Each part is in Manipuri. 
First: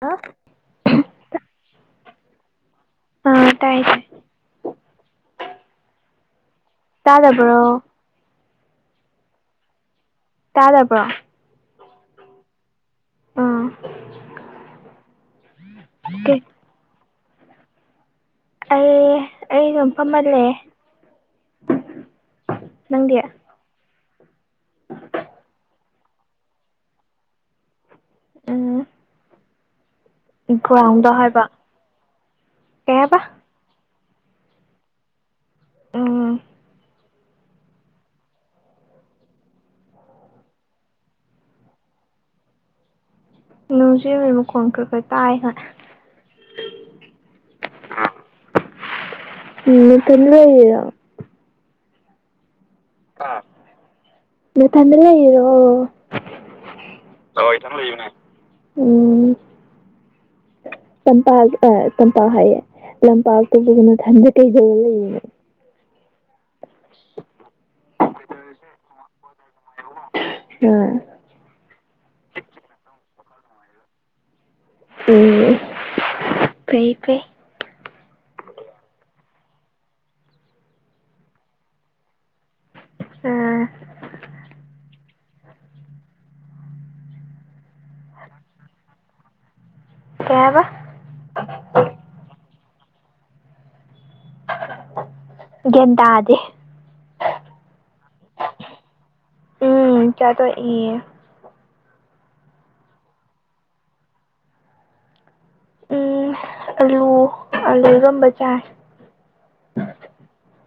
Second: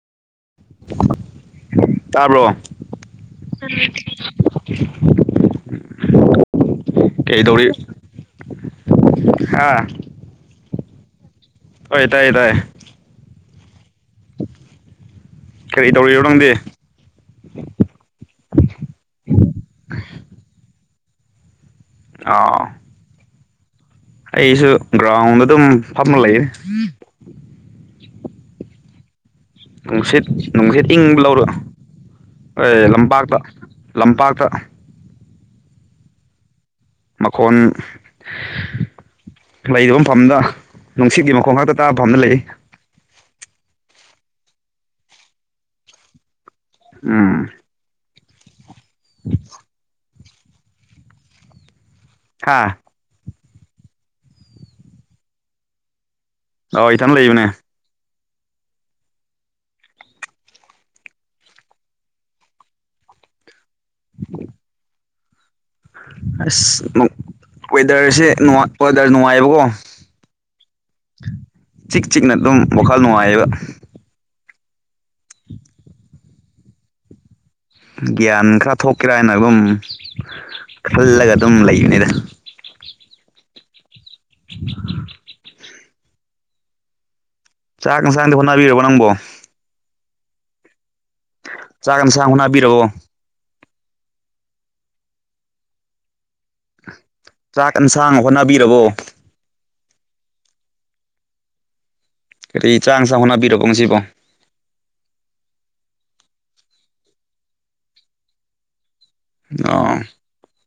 ꯑ ꯇꯥꯔꯕ꯭ꯔꯣ ꯑꯥ ꯇꯥꯏ ꯇꯥꯏ ꯇꯥꯗꯕ꯭ꯔꯣ ꯀꯩꯗꯧꯔꯤ ꯍꯥꯥ ꯇꯥ ꯇꯔꯕ꯭ꯔ ꯍꯣꯏ ꯇꯥꯏ ꯇꯥꯏ ꯑꯥ ꯀꯔꯤ ꯇꯧꯔꯤꯔꯣ ꯅꯪꯗꯤ ꯑꯩ ꯑꯩꯩꯅ ꯐꯝꯃꯜꯂꯦ [unintelligible] ꯅꯪꯗꯤ ꯑꯩꯁꯨ ꯒ꯭ꯔꯥꯎꯟꯗ ꯑꯗꯨꯝ ꯐꯝꯅ ꯂꯩꯌꯦꯦ ꯎꯝ ꯅꯨꯡꯁꯤꯠ ꯅꯨꯡꯁꯤꯠ ꯒ꯭ꯔꯥꯎꯟꯗ ꯏꯤꯡꯕ ꯍꯥꯏꯕ ꯂꯧꯔ ꯀꯩ ꯍꯥꯏꯕ ꯂꯝꯄꯥꯛꯇ ꯂꯝꯄꯥꯛꯇ ꯎꯝ ꯃꯈꯣꯟ ꯂꯩꯔꯤꯕ ꯃꯐꯝꯗ ꯅꯨꯡꯁꯤꯠꯀꯤ ꯃꯈꯣꯡ ꯉꯥꯛꯇ ꯇꯥꯕ ꯐꯝꯗ ꯂꯩ ꯅꯖꯤ ꯃ ꯀꯣꯟ ꯀ꯭ꯔ ꯀꯔꯇꯥꯑ ꯍ ꯎꯝ [inaudible] ꯎꯝ ꯅꯊꯟꯗ ꯂꯩꯔꯤꯔꯣ ꯍꯥꯥ ꯍꯥ ꯅꯊꯟꯗꯂꯩꯏꯔꯣ ꯑꯧ ꯏꯊꯟ ꯂꯩꯕꯅꯦ ꯎꯝ ꯇꯝꯄꯥꯛ ꯑ ꯇꯝꯄꯥꯛ ꯍꯥꯏꯌꯦ ꯂꯝꯄꯥꯛꯇꯨꯕꯨꯒꯤ ꯅꯊꯟꯗ ꯀꯩꯗꯧꯔ ꯂꯩꯔꯤꯅꯦ ꯑꯁ ꯅꯨꯡ ꯋꯦꯗꯔꯁꯦ ꯅꯨꯉꯥꯏ ꯋꯦꯗꯔ ꯅꯨꯡꯉꯥꯏꯕꯀꯣ ꯎꯝ ꯆꯤꯛ ꯆꯤꯛꯅ ꯑꯗꯨꯝ ꯋꯥꯈꯜ ꯅꯨꯡꯉꯥꯏꯌꯦꯕ ꯎꯝ ꯐꯩ ꯐꯩ ꯒ꯭ꯌꯥꯟ ꯈꯔ ꯊꯣꯛꯀꯦꯔꯥ ꯍꯥꯏꯅ ꯑꯗꯨꯝ ꯈꯜꯂꯒ ꯑꯗꯨꯝ ꯂꯩꯕꯅꯤꯗ ꯑꯥ [inaudible] ꯆꯥꯛ ꯏꯟꯁꯥꯡꯗꯤ ꯍꯣꯠꯅꯕꯤꯔꯕ ꯅꯪꯕꯣ ꯀꯩꯍꯥꯏꯕ ꯆꯥꯛ ꯏꯟꯁꯥꯡ ꯍꯣꯠꯅꯥꯕꯤꯔꯕꯣ ꯒꯦꯟꯗꯥꯗꯦ ꯆꯥꯛ ꯑꯦꯟꯁꯥꯡ ꯍꯣꯠꯅꯕꯤꯔꯕꯣ ꯎꯝ ꯆꯥꯇꯣ ꯏ ꯀꯔꯤ ꯆꯥꯡꯁꯥ ꯍꯣꯠꯅꯕꯤꯔꯛꯀꯣ ꯉꯁꯤꯕꯣ ꯎꯝ ꯑꯂꯨ ꯑꯂꯨꯏꯔꯣꯝꯕ ꯆꯥꯏ ꯑꯣ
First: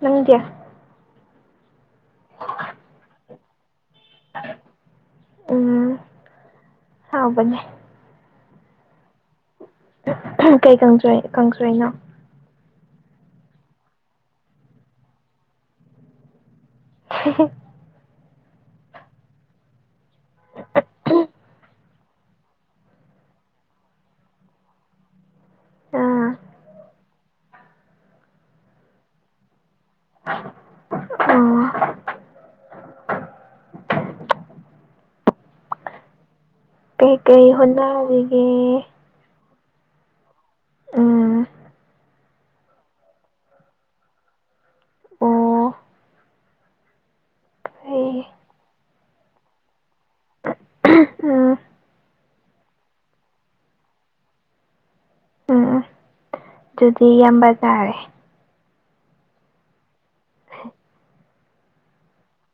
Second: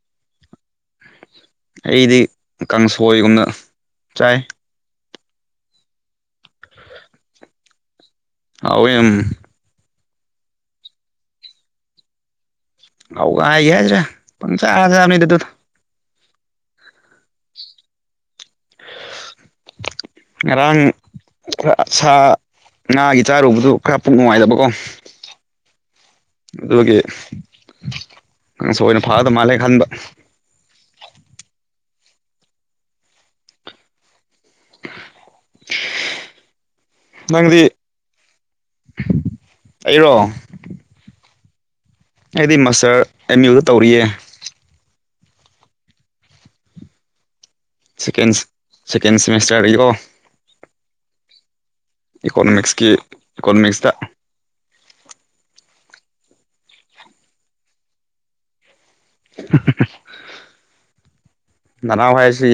ꯅꯪꯗꯤ ꯑꯩꯗꯤ ꯀꯥꯡꯁꯣꯏꯒꯨꯝꯅ ꯆꯥꯏ ꯎꯝ ꯍꯥꯎꯕꯅꯦ ꯑꯥꯎꯦꯑꯝ ꯀꯩ ꯀꯥꯡꯁꯣꯏ ꯀꯪꯁꯣꯏ ꯀꯥꯡꯁꯣꯏꯅꯣ ꯍꯋꯥꯏꯒꯦ ꯍꯥꯏꯁꯔꯦ ꯄꯨꯡ ꯆꯥ ꯆꯥꯕꯅꯤꯗ ꯑꯗꯨꯗ [unintelligible] ꯉꯔꯥꯡ ꯈꯔ ꯁꯥ ꯉꯥꯒꯤ ꯆꯥꯔꯨꯕꯗꯨ ꯈꯔ ꯄꯨꯛ ꯅꯨꯡꯉꯥꯏꯇꯕꯀꯣ ꯑꯥ ꯑꯗꯨꯒꯤ ꯅꯪꯁꯨ ꯑꯣꯏꯅ ꯐꯥꯗ ꯃꯥꯜꯂꯦ ꯈꯟꯕ ꯑ ꯑꯣ [inaudible] ꯀꯩꯀꯩ ꯅꯪꯗꯤ ꯍꯣꯠꯅꯔꯔꯤꯒꯦ ꯑꯩꯔꯣ ꯎꯝ ꯑꯩꯗꯤ ꯃꯥꯁꯇꯔ ꯑꯦꯝ ꯌꯨꯗ ꯇꯧꯔꯤꯌꯦ ꯑꯣ ꯑꯩ ꯁꯦꯀꯦꯟꯁ ꯁꯦꯀꯦꯟ ꯁꯦꯃꯤꯁꯇꯔ ꯂꯩꯔꯣ ꯎꯝ ꯏꯀꯣꯅꯣꯃꯤꯛꯁꯀꯤ ꯏꯀꯣꯅꯣꯃꯤꯛꯁꯇ ꯎꯝ ꯎꯝ ꯑꯗꯨꯗꯤ ꯌꯥꯝꯕ ꯇꯥꯔꯦ [unintelligible] ꯅꯅꯥꯎ ꯍꯥꯏꯁꯤ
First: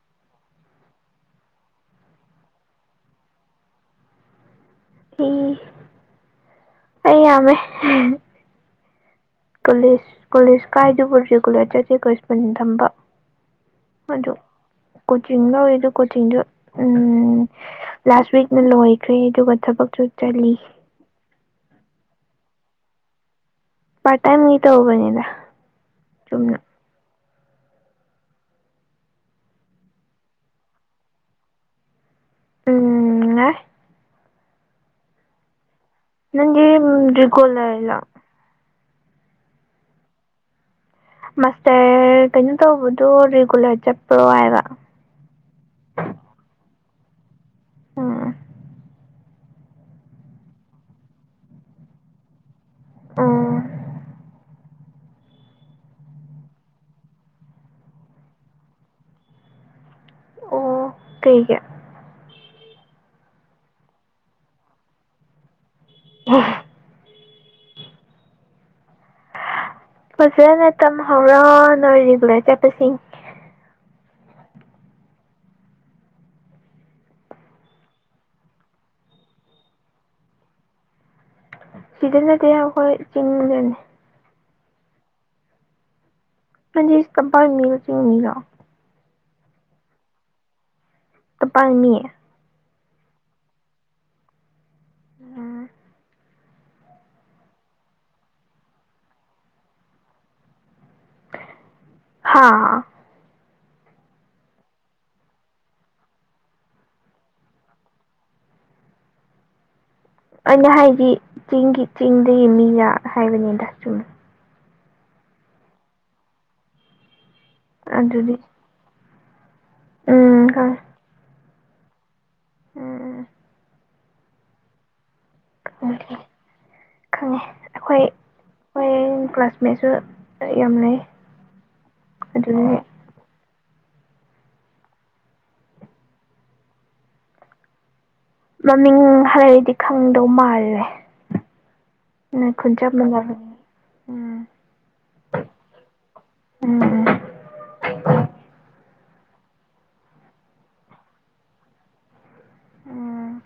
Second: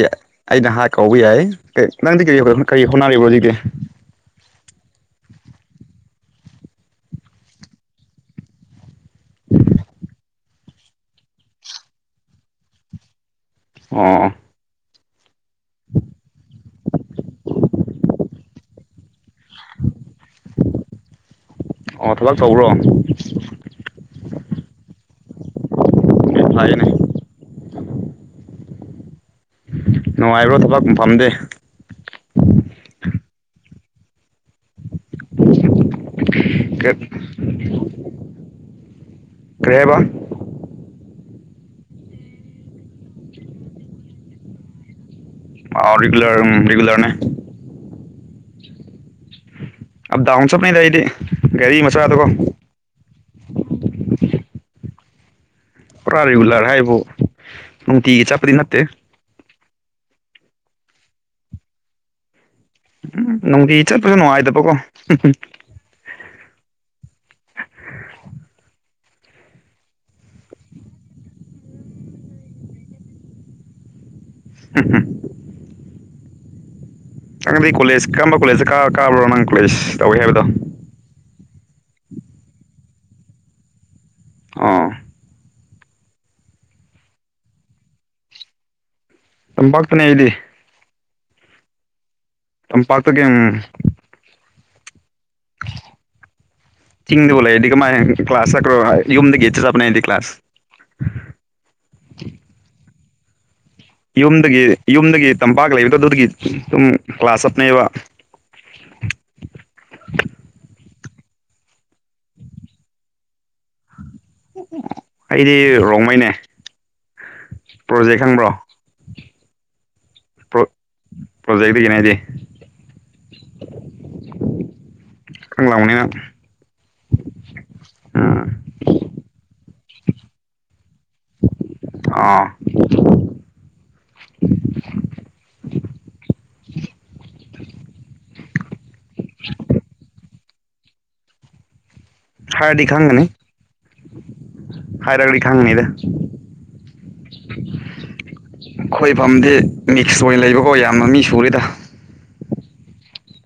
ꯑꯩ ꯅꯍꯥꯛ ꯀꯧꯕꯥ ꯌꯥꯏ ꯀꯩ ꯅꯪꯗꯤ ꯀꯔꯤ ꯀꯔꯤ ꯍꯣꯠꯅꯔꯤꯕꯣ ꯍꯧꯖꯤꯛꯇꯤ ꯍ ꯑꯩ ꯌꯥꯝꯃꯦ ꯀꯣꯂꯤꯁ ꯀꯣꯂꯤꯁ ꯀꯥꯏꯗꯨꯕꯨ ꯔꯤꯒꯨꯂꯔ ꯆꯠꯇꯦ ꯀꯦꯁ ꯄꯨꯟ ꯊꯝꯕ ꯑꯣ ꯑꯗꯨ ꯀꯣꯆꯤꯡ ꯂꯧꯋꯦ ꯑꯗꯨ ꯀꯣꯆꯤꯡꯗꯨ ꯎꯝ ꯂꯥꯁ ꯋꯤꯛꯅ ꯂꯣꯏꯈ꯭ꯔꯦ ꯑꯗꯨꯒ ꯊꯕꯛꯁꯨ ꯆꯜꯂꯤ ꯑꯣ ꯊꯕꯛ ꯇꯧꯕ꯭ꯔꯣ ꯄꯥꯠ ꯇꯥꯏꯝ ꯒꯤ ꯇꯧꯕꯅꯤꯗ ꯆꯨꯝꯅ ꯐꯩꯅꯦ ꯅꯨꯡꯉꯥꯏꯕ꯭ꯔꯣ ꯊꯕꯛ ꯃꯐꯥꯝꯗꯤ ꯎꯝ ꯉꯥꯏ ꯅꯪꯒꯤ ꯀꯥ ꯔꯤꯒꯨꯂꯔꯂꯣ ꯀꯩ ꯍꯥꯏꯕ ꯃꯥꯁꯇꯔ ꯀꯩꯅꯣ ꯇꯧꯕꯗꯣ ꯔꯤꯒꯨꯂꯔ ꯆꯠꯄ꯭ꯔꯣ ꯍꯥꯏꯕ ꯑꯥ ꯔꯤꯒꯨꯂꯔ ꯔꯦꯒꯨꯂꯔꯅꯦ ꯎꯝ ꯑꯞ ꯗꯥꯎꯟ ꯆꯠꯄꯅꯦꯗ ꯑꯩꯗꯤ ꯒꯥꯔꯤ ꯃꯆꯥꯗꯀꯣ ꯑꯣ ꯄꯨꯔꯥ ꯔꯤꯒꯨꯂꯔ ꯍꯥꯏꯕꯨ ꯅꯨꯡꯇꯤꯒꯤ ꯆꯠꯄꯗꯤ ꯅꯠꯇꯦ ꯑꯣ ꯀꯩꯒꯤ ꯅꯨꯡꯇꯤ ꯆꯠꯄꯗꯣ ꯅꯨꯡꯉꯥꯏꯗꯕꯀꯣ ꯑꯣ ꯐꯖꯅ ꯇꯝ ꯍꯧꯔꯣ ꯅꯣꯏ ꯔꯤꯒꯨꯂꯔ ꯆꯠꯄꯁꯤꯡ ꯎꯝ ꯎꯝ ꯅꯪꯗꯤ ꯀꯣꯂꯦꯖ ꯀꯔꯝꯕ ꯀꯣꯂꯦꯖꯇ ꯀꯥ ꯀꯥꯕ꯭ꯔꯣ ꯅꯪ ꯀꯣꯂꯦꯖ ꯇꯧꯋꯤ ꯍꯥꯏꯕꯗꯣ ꯁꯤꯗ ꯅꯠꯇꯦ ꯑꯩꯈꯣꯏ ꯆꯤꯡꯗꯅꯤ ꯑꯥ ꯅꯪꯗꯤ ꯇꯝꯄꯥꯏ ꯃꯤ [unintelligible] ꯇꯝꯄꯥꯛꯇꯅꯦ ꯑꯩꯗꯤ ꯇꯝꯄꯥꯏ ꯃꯤ ꯇꯝꯄꯥꯠꯛꯇꯒꯤ ꯎꯝ ꯎꯝ ꯆꯤꯡꯗꯕꯨ ꯂꯩꯔꯗꯤ ꯀꯃꯥꯏ ꯀ꯭ꯂꯥꯁ ꯆꯠꯀꯥꯗ꯭ꯔꯣ ꯌꯨꯝꯝꯗꯒꯤ ꯆꯠꯄꯅꯦ ꯑꯩꯗꯤ ꯀ꯭ꯂꯥꯁ ꯍꯥꯥ ꯌꯨꯝꯗꯒꯤ ꯌꯨꯝꯗꯒꯤ ꯇꯝꯄꯥꯛ ꯂꯩꯕꯗꯣ ꯑꯗꯨꯗꯒꯤ ꯗꯨꯝ ꯀ꯭ꯂꯥꯁ ꯆꯠꯄꯅꯦꯕ ꯑꯩꯅ ꯍꯥꯏꯗꯤ ꯆꯤꯡꯒꯤ ꯆꯤꯡꯗꯒꯤ ꯃꯤꯒ ꯍꯥꯏꯕꯅꯤꯗ ꯁꯨꯝ ꯑꯩꯗꯤ ꯔꯣꯡꯃꯩꯅꯦ ꯄ꯭ꯔꯣꯖꯦꯛ ꯑꯗꯨꯗꯤ ꯈꯪꯕ꯭ꯔꯣ ꯎꯝ ꯄ꯭ꯔꯣ ꯈꯪ ꯄ꯭ꯔꯣꯖꯦꯛꯇꯒꯤꯅꯦ ꯑꯩꯗꯤ ꯎꯝ ꯈꯪ ꯎꯝ ꯂꯥꯎꯅꯤ ꯅꯪ ꯈꯪꯉꯦ ꯑꯩꯈꯣꯏ ꯎꯝ ꯍꯣꯏ ꯀ꯭ꯂꯥꯁꯃꯦꯠꯁꯨ ꯌꯥꯝ ꯂꯩ ꯑꯥ ꯑꯗꯨꯗꯒꯤ ꯃꯃꯤꯡ ꯍꯥꯏꯔꯗꯤ ꯈꯪꯗꯧ ꯃꯥꯜꯂꯦ ꯅꯣꯏ ꯈꯨꯟ ꯍꯥꯏꯔꯗꯤ ꯆꯥꯞ ꯈꯪꯒꯅꯤ ꯃꯟꯅꯕꯅꯦ ꯍꯥꯏꯔꯒꯗꯤ ꯈꯥꯡꯅꯤꯗꯥ ꯎꯝ ꯈꯣꯏꯐꯝꯝꯗꯤ ꯃꯤꯛꯁ ꯑꯣꯏꯅ ꯂꯩꯕꯀꯣ ꯌꯥꯝꯅ ꯃꯤ ꯁꯨꯔꯦꯗ ꯎꯝ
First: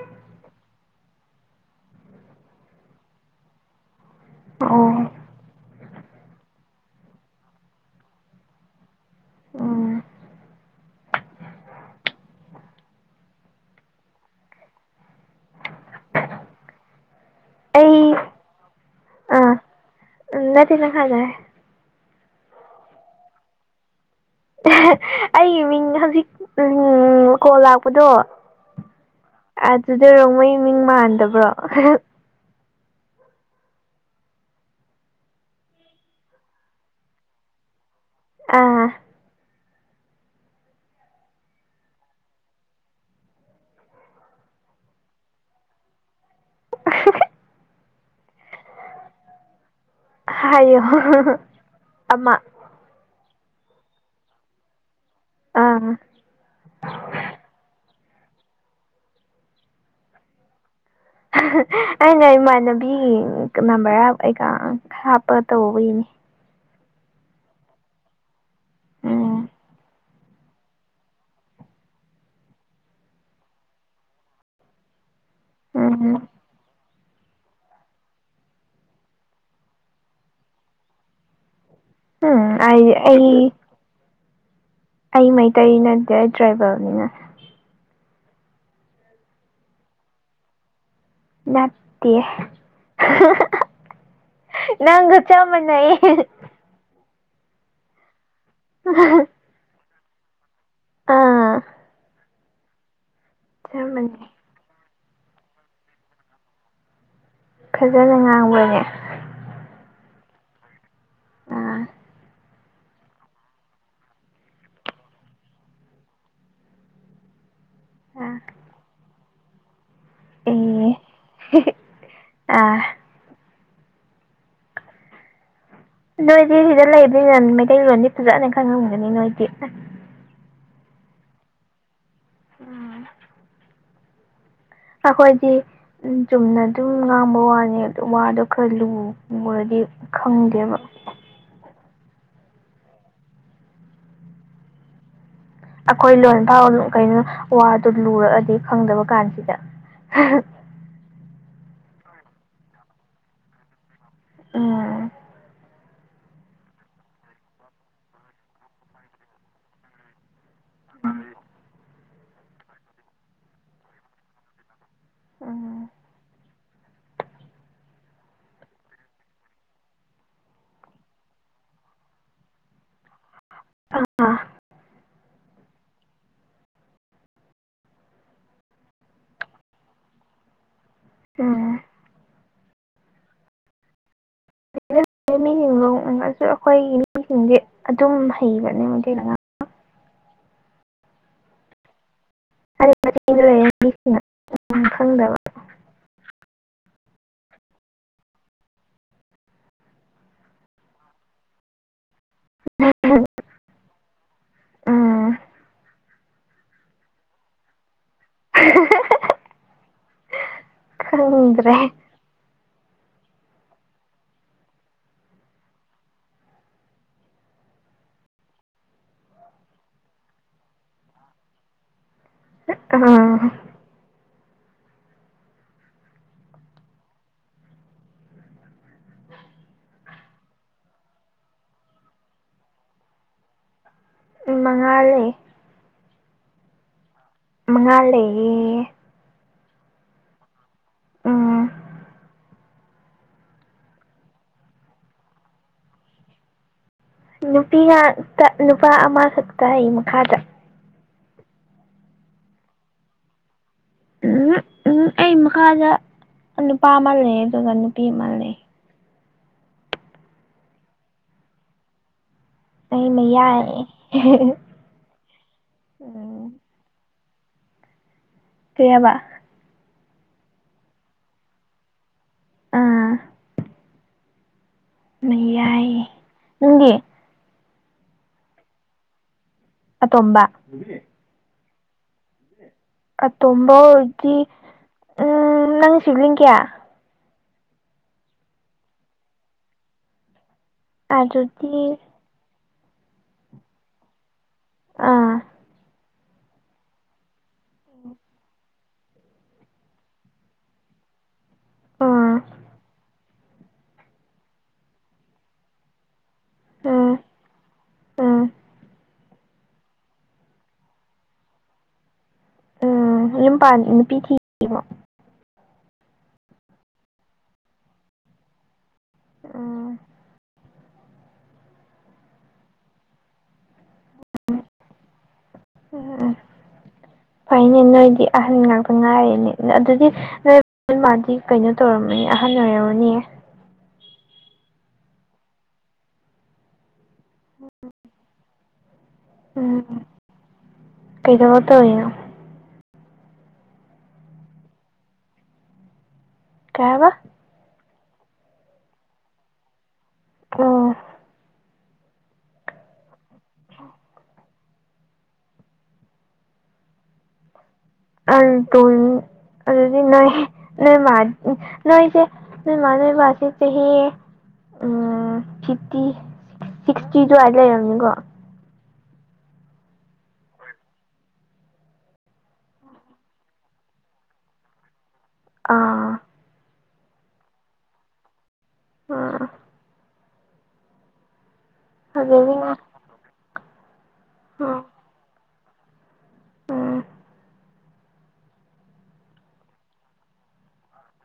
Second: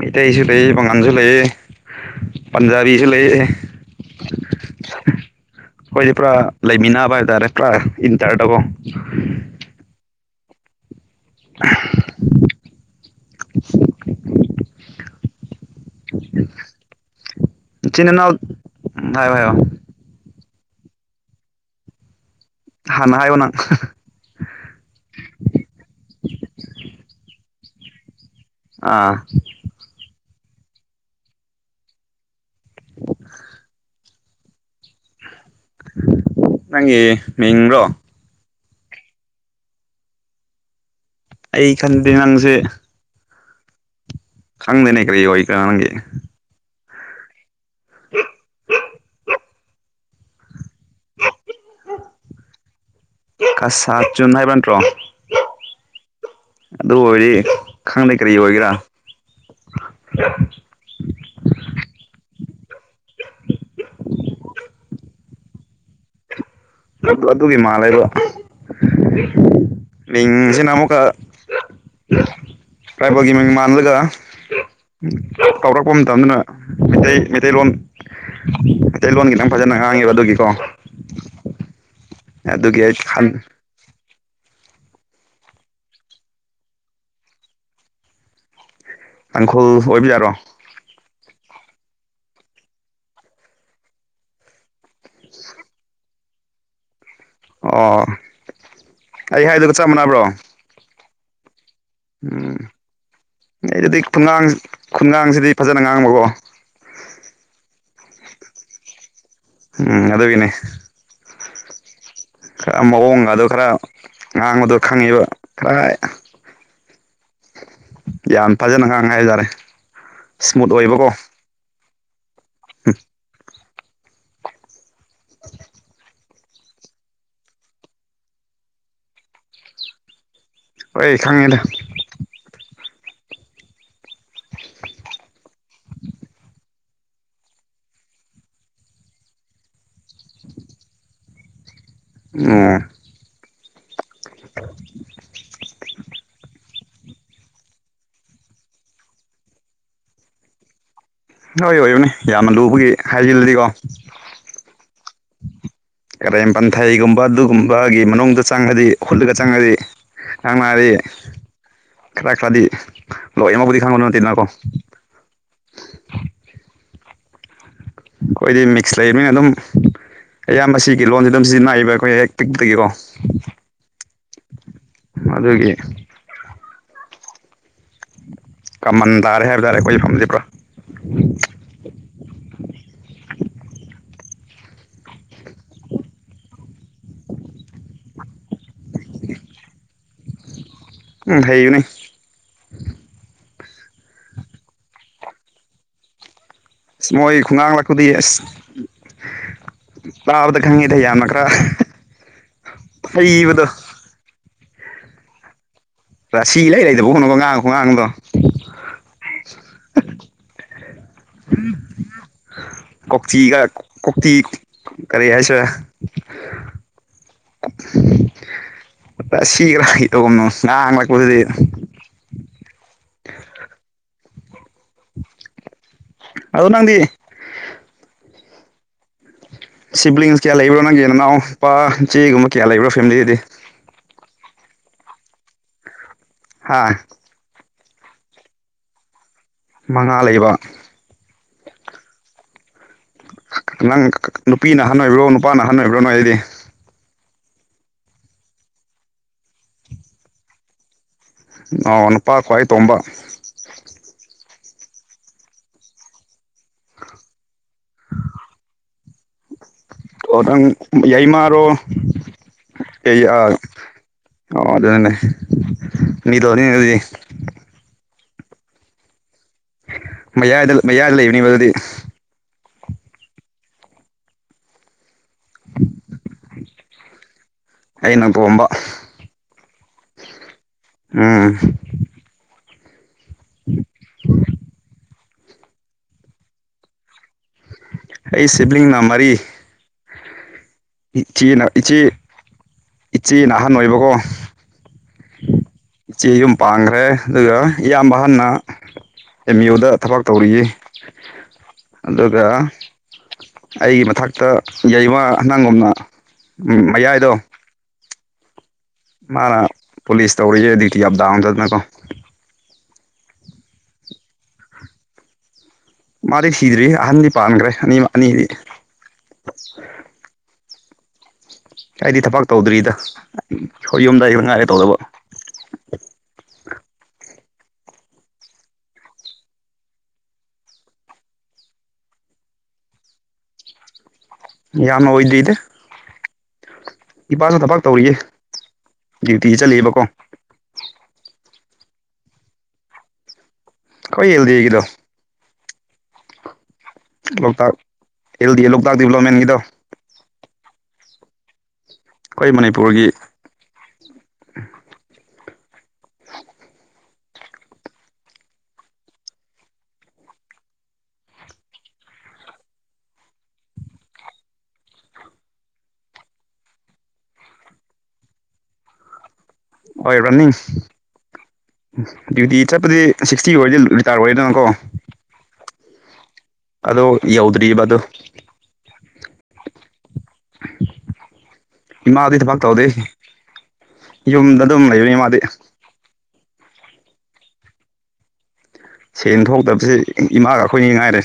ꯃꯤꯇꯩꯁꯨ ꯂꯩꯌꯦ ꯄꯡꯉꯥꯟꯁꯨ ꯂꯩꯌꯦ ꯄꯟꯖꯥꯕꯤꯁꯨ ꯂꯩꯌꯦ ꯑꯣ ꯑꯩꯈꯣꯏꯗꯤ ꯄꯨꯔꯥ ꯂꯩꯃꯤꯟꯅꯕ ꯍꯥꯏ ꯇꯔꯦ ꯄꯨꯔꯥ ꯏꯟꯇꯔꯗꯀꯣ ꯎꯝ [unintelligible] ꯏꯆꯤꯟ ꯑꯩ ꯏꯅꯥꯎ ꯍꯥꯏꯌꯣ ꯍꯥꯏꯌꯣ ꯑꯥ ꯅꯠꯇꯦ ꯅꯪ [unintelligible] ꯍꯥꯟꯅ ꯍꯥꯏꯌꯣ ꯅꯪ ꯑꯩꯒꯤ ꯃꯤꯡ ꯍꯧꯖꯤꯛ ꯎꯝ ꯀꯣꯜ ꯂꯥꯛꯄꯗꯣ ꯑꯥ ꯑꯗꯨꯗ ꯔꯣꯡꯃꯩ ꯃꯤꯡ ꯃꯥꯟꯗꯕ꯭ꯔꯣ [inaudible] ꯅꯪꯒꯤ ꯃꯤꯡꯔꯣ ꯑꯥ ꯑꯩ ꯈꯟꯗꯦ ꯅꯪꯁꯦ ꯈꯪꯗꯅꯦ ꯀꯔꯤ ꯑꯣꯏꯇꯥ ꯅꯪꯒꯤ [inaudible] ꯍꯥꯏꯌꯣ ꯑꯃ ꯀꯁꯥ ꯆꯨꯟ ꯍꯥꯏꯕ꯭ꯔ ꯅꯠꯇ꯭ꯔꯣ ꯑꯥ ꯑꯗꯨ ꯑꯣꯏꯤ ꯈꯪꯗꯦ ꯀꯔꯤ ꯑꯣꯏꯒꯦꯔꯥ ꯑꯩꯅ ꯏꯃꯥꯟꯅꯕꯤꯒꯤ ꯅꯝꯕꯔ [unintelligible] ꯍꯥꯞꯄ ꯇꯧꯕꯒꯤꯅꯦ ꯑꯗꯨ ꯑꯗꯨꯒꯤ ꯃꯥꯜꯂꯦꯕꯥ ꯎꯝ ꯃꯤꯡꯁꯤꯅꯥ ꯑꯃꯨꯛꯀꯥ [unintelligible] ꯃꯤ ꯃꯥꯟꯂ ꯇꯧꯔꯛꯄ ꯎꯝ ꯃꯇꯝꯗꯅ ꯃꯩ ꯃꯩꯇꯩꯂꯣꯟ ꯃꯩꯇꯩꯂꯣꯟꯒꯤ ꯅꯪ ꯐꯖꯅ ꯉꯥꯡꯉꯦꯕ ꯑꯗꯨꯒꯤꯀꯣ ꯑꯗꯨꯒꯤ ꯑꯩ ꯈꯥꯟ ꯑꯩ ꯃꯩꯇꯩ ꯅꯠꯇꯦ ꯑꯩ ꯇ꯭ꯔꯥꯏꯕꯦꯜꯅꯤꯅ ꯇꯥꯡꯈꯨꯜ ꯑꯣꯏꯕ ꯌꯥꯔꯣ ꯅꯥꯠꯇꯦ ꯅꯪꯒ ꯆꯃꯅꯏꯌꯦ ꯑꯣ ꯑꯩ ꯍꯥꯏꯗꯨꯒ ꯆꯞ ꯃꯥꯟꯅꯕ꯭ꯔꯣ ꯑꯥ ꯎꯝ ꯑꯩ ꯆꯞ ꯃꯥꯟꯅꯩ ꯑꯗꯨꯗꯤꯒꯥꯡ ꯈꯨꯟꯒꯥꯡꯁꯤꯗꯤ ꯐꯖꯅ ꯉꯥꯡꯕꯀꯣ ꯐꯖꯅ ꯉꯥꯡꯕꯅꯦ ꯎꯝ ꯑꯗꯨꯒꯤꯅꯦ ꯑꯥ ꯈꯔ ꯃꯑꯣꯡꯒꯗꯣ ꯈꯔ ꯉꯥꯡꯕꯗꯣ ꯈꯪꯉꯤꯕ ꯈꯔ ꯑꯥ ꯌꯥꯝ ꯐꯖꯅ ꯉꯥꯡꯉꯦ ꯍꯥꯏꯇꯥꯔꯦ ꯏꯁꯃꯨꯠ ꯑꯦ ꯑꯣꯏꯕꯀꯣ [unintelligible] ꯑꯥ [inaudible] [inaudible] ꯅꯣꯏꯗꯤ ꯁꯤꯗ ꯂꯩꯕꯅꯤꯅ ꯃꯩꯇꯩꯂꯣꯟꯗꯤ ꯐꯖꯅ ꯈꯪꯉꯝꯒꯅꯤ ꯅꯣꯏꯗꯤ ꯍꯣꯏ ꯈꯪꯉꯤꯗ [inaudible] [inaudible] ꯑꯈꯣꯏꯗꯤ ꯆꯨꯝꯅ ꯑꯗꯨꯝ ꯉꯥꯡꯕ ꯋꯥꯅꯤ ꯑꯣ ꯋꯥꯗꯣ ꯈꯔ ꯂꯨꯔꯗꯤ ꯈꯪꯗꯦꯕ [unintelligible] [inaudible] ꯑꯩꯈꯣꯏ ꯂꯣꯟ ꯐꯥꯎ ꯀꯩꯅꯣ ꯋꯥꯗꯨ ꯂꯨꯔꯛꯑꯗꯤ ꯐꯪꯗꯕ ꯀꯥꯟꯁꯤꯗ ꯍꯣꯏ ꯑꯣꯏꯌꯣꯅꯦ ꯌꯥꯝꯅ ꯂꯨꯕꯒꯤ ꯍꯥꯏꯖꯤꯜꯂꯤꯀꯣ [unintelligible] ꯀꯔꯦꯝ ꯄꯟꯊꯩꯒꯨꯝꯕ ꯑꯗꯨꯒꯨꯝꯕꯒꯤ ꯃꯅꯨꯡꯗꯗꯨ ꯆꯪꯉꯗꯤ ꯍꯨꯠꯂꯒ ꯆꯪꯉꯗꯤ ꯅ ꯃꯥꯗꯤ ꯈꯔ ꯈꯔꯗꯤ ꯂꯣꯏꯃꯛꯕꯨꯗꯤ ꯈꯪꯕꯅ ꯅꯠꯇꯦꯅꯀꯣ ꯎꯝ ꯑꯩꯈꯣꯏꯗꯤ ꯃꯤꯛꯁ ꯂꯩꯃꯤꯅ ꯑꯗꯨꯝ ꯑꯩꯌꯥꯝꯕ ꯁꯤꯒꯤ ꯂꯣꯟꯁꯤ ꯑꯗꯨꯝ ꯁꯤꯖꯤꯟꯅꯏꯕ ꯑꯩꯈꯣꯏ ꯍ°ꯛ ꯄꯤꯛꯇꯒꯤꯀꯣ [unintelligible] ꯑꯗꯨꯒꯤ ꯀꯃꯟ ꯇꯥꯔꯦ ꯍꯥꯏꯕ [unintelligible] ꯇꯥꯔꯦ ꯎꯝ [unintelligible] ꯃꯤꯁꯤꯡꯗꯤ ꯑꯗꯨꯝ ꯍꯩꯕꯅꯦ [unintelligible] ꯎꯝ ꯍꯩꯅꯤ ꯍꯥꯏ ꯃꯇꯦꯡ ꯂꯩꯔꯦ ꯃꯤꯁꯤꯡꯅ ꯈꯪꯗꯕ ꯃꯣꯏ ꯈꯣꯡꯉꯥꯡ ꯂꯀꯨꯗ ꯇꯥꯕꯗ ꯈꯪꯉꯤꯗ ꯌꯥꯝꯃ ꯈꯔ ꯍꯩꯕꯗꯣ ꯑꯥ ꯔꯥꯁꯤ ꯂꯩꯗꯕ ꯋꯥꯉꯥꯡ ꯑꯃ ꯉꯥꯡꯕ ꯉꯥꯡꯕꯗꫭ [unintelligible] ꯈꯪꯗ꯭ꯔꯦ ꯀꯥꯛꯆꯤꯒ ꯀꯣꯛꯆꯤ ꯀꯔꯤ ꯍꯥꯏꯁꯦ [unintelligible] ꯑ ꯁꯤꯈ꯭ꯔꯥ ꯀ ꯇꯧꯒꯅꯣ ꯉꯥꯡꯂꯛꯄꯗꯨꯗꯤ [unintelligible] ꯑꯗꯨ ꯅꯪꯗꯤ ꯁꯤꯕꯂꯤꯡꯁ ꯀꯌꯥ ꯂꯩꯕ꯭ꯔꯣ ꯅꯪꯒꯤ ꯅꯅꯥꯎ ꯅꯨꯄꯥ ꯆꯦꯒꯨꯝꯕ ꯀꯌꯥ ꯂꯩꯕ꯭ꯔꯣ ꯐꯦꯃꯤꯂꯤꯗꯗꯤ ꯃꯉꯥꯜꯂꯦ ꯍꯥꯥ ꯉ ꯂꯩ ꯎꯝ ꯃꯉꯥ ꯂꯩꯕ ꯎꯝ ꯅꯪ ꯅꯨꯄꯤꯅ ꯑꯍꯟꯅ ꯑꯣꯏꯕ꯭ꯔꯣ ꯅꯨꯄꯥꯅ ꯑꯍꯟꯅ ꯑꯣꯏꯕ꯭ꯔꯣ ꯅꯣꯏ ꯑꯩꯗꯤ ꯅꯨꯄꯤ ꯉꯥꯛꯇ ꯅꯨꯄꯥ ꯑꯃꯈꯛꯇ ꯑꯩ ꯃꯈꯥꯗ ꯑꯧ ꯅꯨꯄꯥ ꯈ꯭ꯋꯥꯏ ꯇꯣꯝꯕ ꯎꯝ ꯎꯝ ꯑꯩ ꯃꯈꯥꯗ ꯅꯨꯄꯥ ꯑꯃ ꯂꯩ ꯑꯗꯨꯒ ꯅꯨꯄꯤ ꯑꯃ ꯂꯩ ꯌꯥꯏꯃꯔꯣ ꯑꯩ ꯀꯔꯤ ꯑ ꯃꯌꯥꯏ ꯃꯥꯗꯅꯦ ꯅ ꯎꯝ ꯇꯗꯤ ꯀꯩꯕ ꯃꯌꯥꯏꯗ ꯃꯌꯥꯏꯗ ꯂꯩꯕꯅꯤ ꯃꯗꯨꯗꯤ ꯑꯥ ꯌꯥꯏ ꯅꯪꯗꯤ ꯑꯩꯅ ꯑꯥꯇꯣꯝꯕ ꯑꯥꯇꯣꯝꯕ ꯎꯝ ꯑꯇꯣꯝꯕ ꯑꯣꯏꯔꯗꯤ ꯎꯝ ꯅꯪ ꯁꯤ ꯂꯤꯡꯒꯦ ꯑꯩ ꯁꯤꯕꯂꯤꯡꯅ ꯃꯔꯤ ꯏꯆꯦꯅ ꯑꯗꯨꯗꯤ ꯏꯆꯦ ꯏꯆꯦ ꯅ ꯑꯍꯥꯟ ꯑꯣꯏꯕꯀꯣ ꯑꯥ ꯏꯆꯦ ꯌꯨꯝ ꯄꯥꯡꯈ꯭ꯔꯦ ꯑꯗꯨꯒ ꯏꯌꯥꯝꯕ ꯍꯟꯅ ꯑꯦꯝ ꯌꯨꯗ ꯊꯕꯛ ꯇꯧꯔꯤ ꯎꯝ ꯑꯗꯨꯒ ꯑꯩꯒꯤ ꯃꯊꯛꯇ ꯂꯩꯕꯥ ꯑꯉꯥꯡ ꯎꯝ ꯃꯌꯥꯏꯗꯣ ꯎꯝ ꯃꯥꯅ ꯄꯨꯂꯤꯁ ꯇꯧꯔꯤꯁꯦ ꯗꯤꯇꯤ ꯑꯞꯗꯥꯎ ꯑꯃꯝꯗꯗꯅꯀꯣ ꯎꯝ ꯌꯨꯝ ꯄꯥꯟ ꯅꯨꯄꯤꯊꯤ ꯃꯥꯗꯤ ꯊꯤꯗ꯭ꯔꯤ ꯑꯍꯟꯗꯤ ꯄꯥꯟꯈ꯭ꯔꯦ ꯑꯅꯤ ꯑꯅꯤꯗꯤ ꯑꯣ ꯑꯩꯗꯤ ꯊꯕꯛ ꯇꯧꯗ꯭ꯔꯤꯗ ꯌꯨꯝꯗꯥꯏꯗ ꯉꯥꯏꯔꯦ ꯇꯧꯗꯕ ꯎꯝ ꯎꯝ ꯐꯩꯅꯦ ꯅꯣꯏꯗꯤ ꯑꯍꯟ ꯉꯥꯛꯇ ꯉꯥꯏꯔꯤꯦꯅꯦ ꯑꯗꯨꯗꯤ ꯅꯣꯏ ꯃꯥꯗꯤ ꯀꯩꯅꯣ ꯇꯧꯔꯝꯃꯅꯤ ꯑꯍꯟ ꯑꯣꯏꯔꯝꯔꯕꯅꯦ ꯌꯥꯝꯅ ꯑꯣꯏꯗꯦꯗꯤ ꯏꯄꯥꯁꯨ ꯊꯕꯛ ꯇꯧꯔꯤꯌꯦ ꯗ꯭ꯌꯨꯇꯤ ꯎꯝ ꯆꯠꯂꯤꯕꯀꯣ ꯀꯩꯗꯧꯔꯒ ꯇꯧꯔꯤꯅꯣ ꯑꯩꯈꯣꯏ ꯑꯦꯜꯗꯤꯒꯤꯗꯣ ꯀꯩꯍꯥꯏꯕ ꯂꯣꯛꯇꯥꯛ ꯑꯦꯜ ꯗꯤ ꯑꯦ ꯂꯣꯛꯇꯥꯛ ꯗꯗꯤꯕꯂꯞꯃꯦꯟꯒꯤꯗꯣ ꯎꯝ ꯑꯩꯈꯣꯏ ꯃꯅꯤꯄꯨꯔꯒꯤ ꯑ ꯇꯣꯟꯅꯤ ꯑꯗꯨꯗꯤ ꯅꯣꯏ ꯅꯣꯏꯃ ꯅꯣꯏꯁꯦ ꯅꯣꯏꯃꯥ ꯅꯣꯏꯕꯁꯦ ꯆꯍꯤ ꯎꯝ ꯐꯤꯐꯇꯤ ꯁꯤꯛꯁꯇꯤ ꯑꯗꯨꯋꯥꯏꯗ ꯂꯩꯔꯝꯅꯤꯀꯣ ꯍꯣꯏ ꯔꯅꯤ ꯗ꯭ꯌꯨꯇꯤ ꯆꯠꯄꯗꯤ ꯁꯤꯛꯁꯇꯤꯒꯤ ꯑꯣꯏꯔꯗꯤ ꯔꯤꯇꯥꯔ ꯑꯣꯏꯔꯦꯗꯅꯀꯣ ꯑꯥ ꯑꯗꯣ ꯌꯧꯗ꯭ꯔꯤꯕ ꯑꯗꯨ ꯎꯝ ꯏꯃꯥꯗꯤ ꯑꯗꯨꯗꯤ ꯊꯕꯛ ꯇꯧꯗꯦ ꯌꯨꯝꯗ ꯑꯗꯨꯝ ꯎꯝ ꯂꯩꯕꯅꯤ ꯃꯥꯗꯤ ꯎꯝ ꯁꯦꯟ ꯊꯣꯛꯇꯕꯕꯁꯤ ꯏꯃꯥꯒ ꯑꯩꯈꯣꯏꯅꯤ ꯉꯥꯏꯔꯦ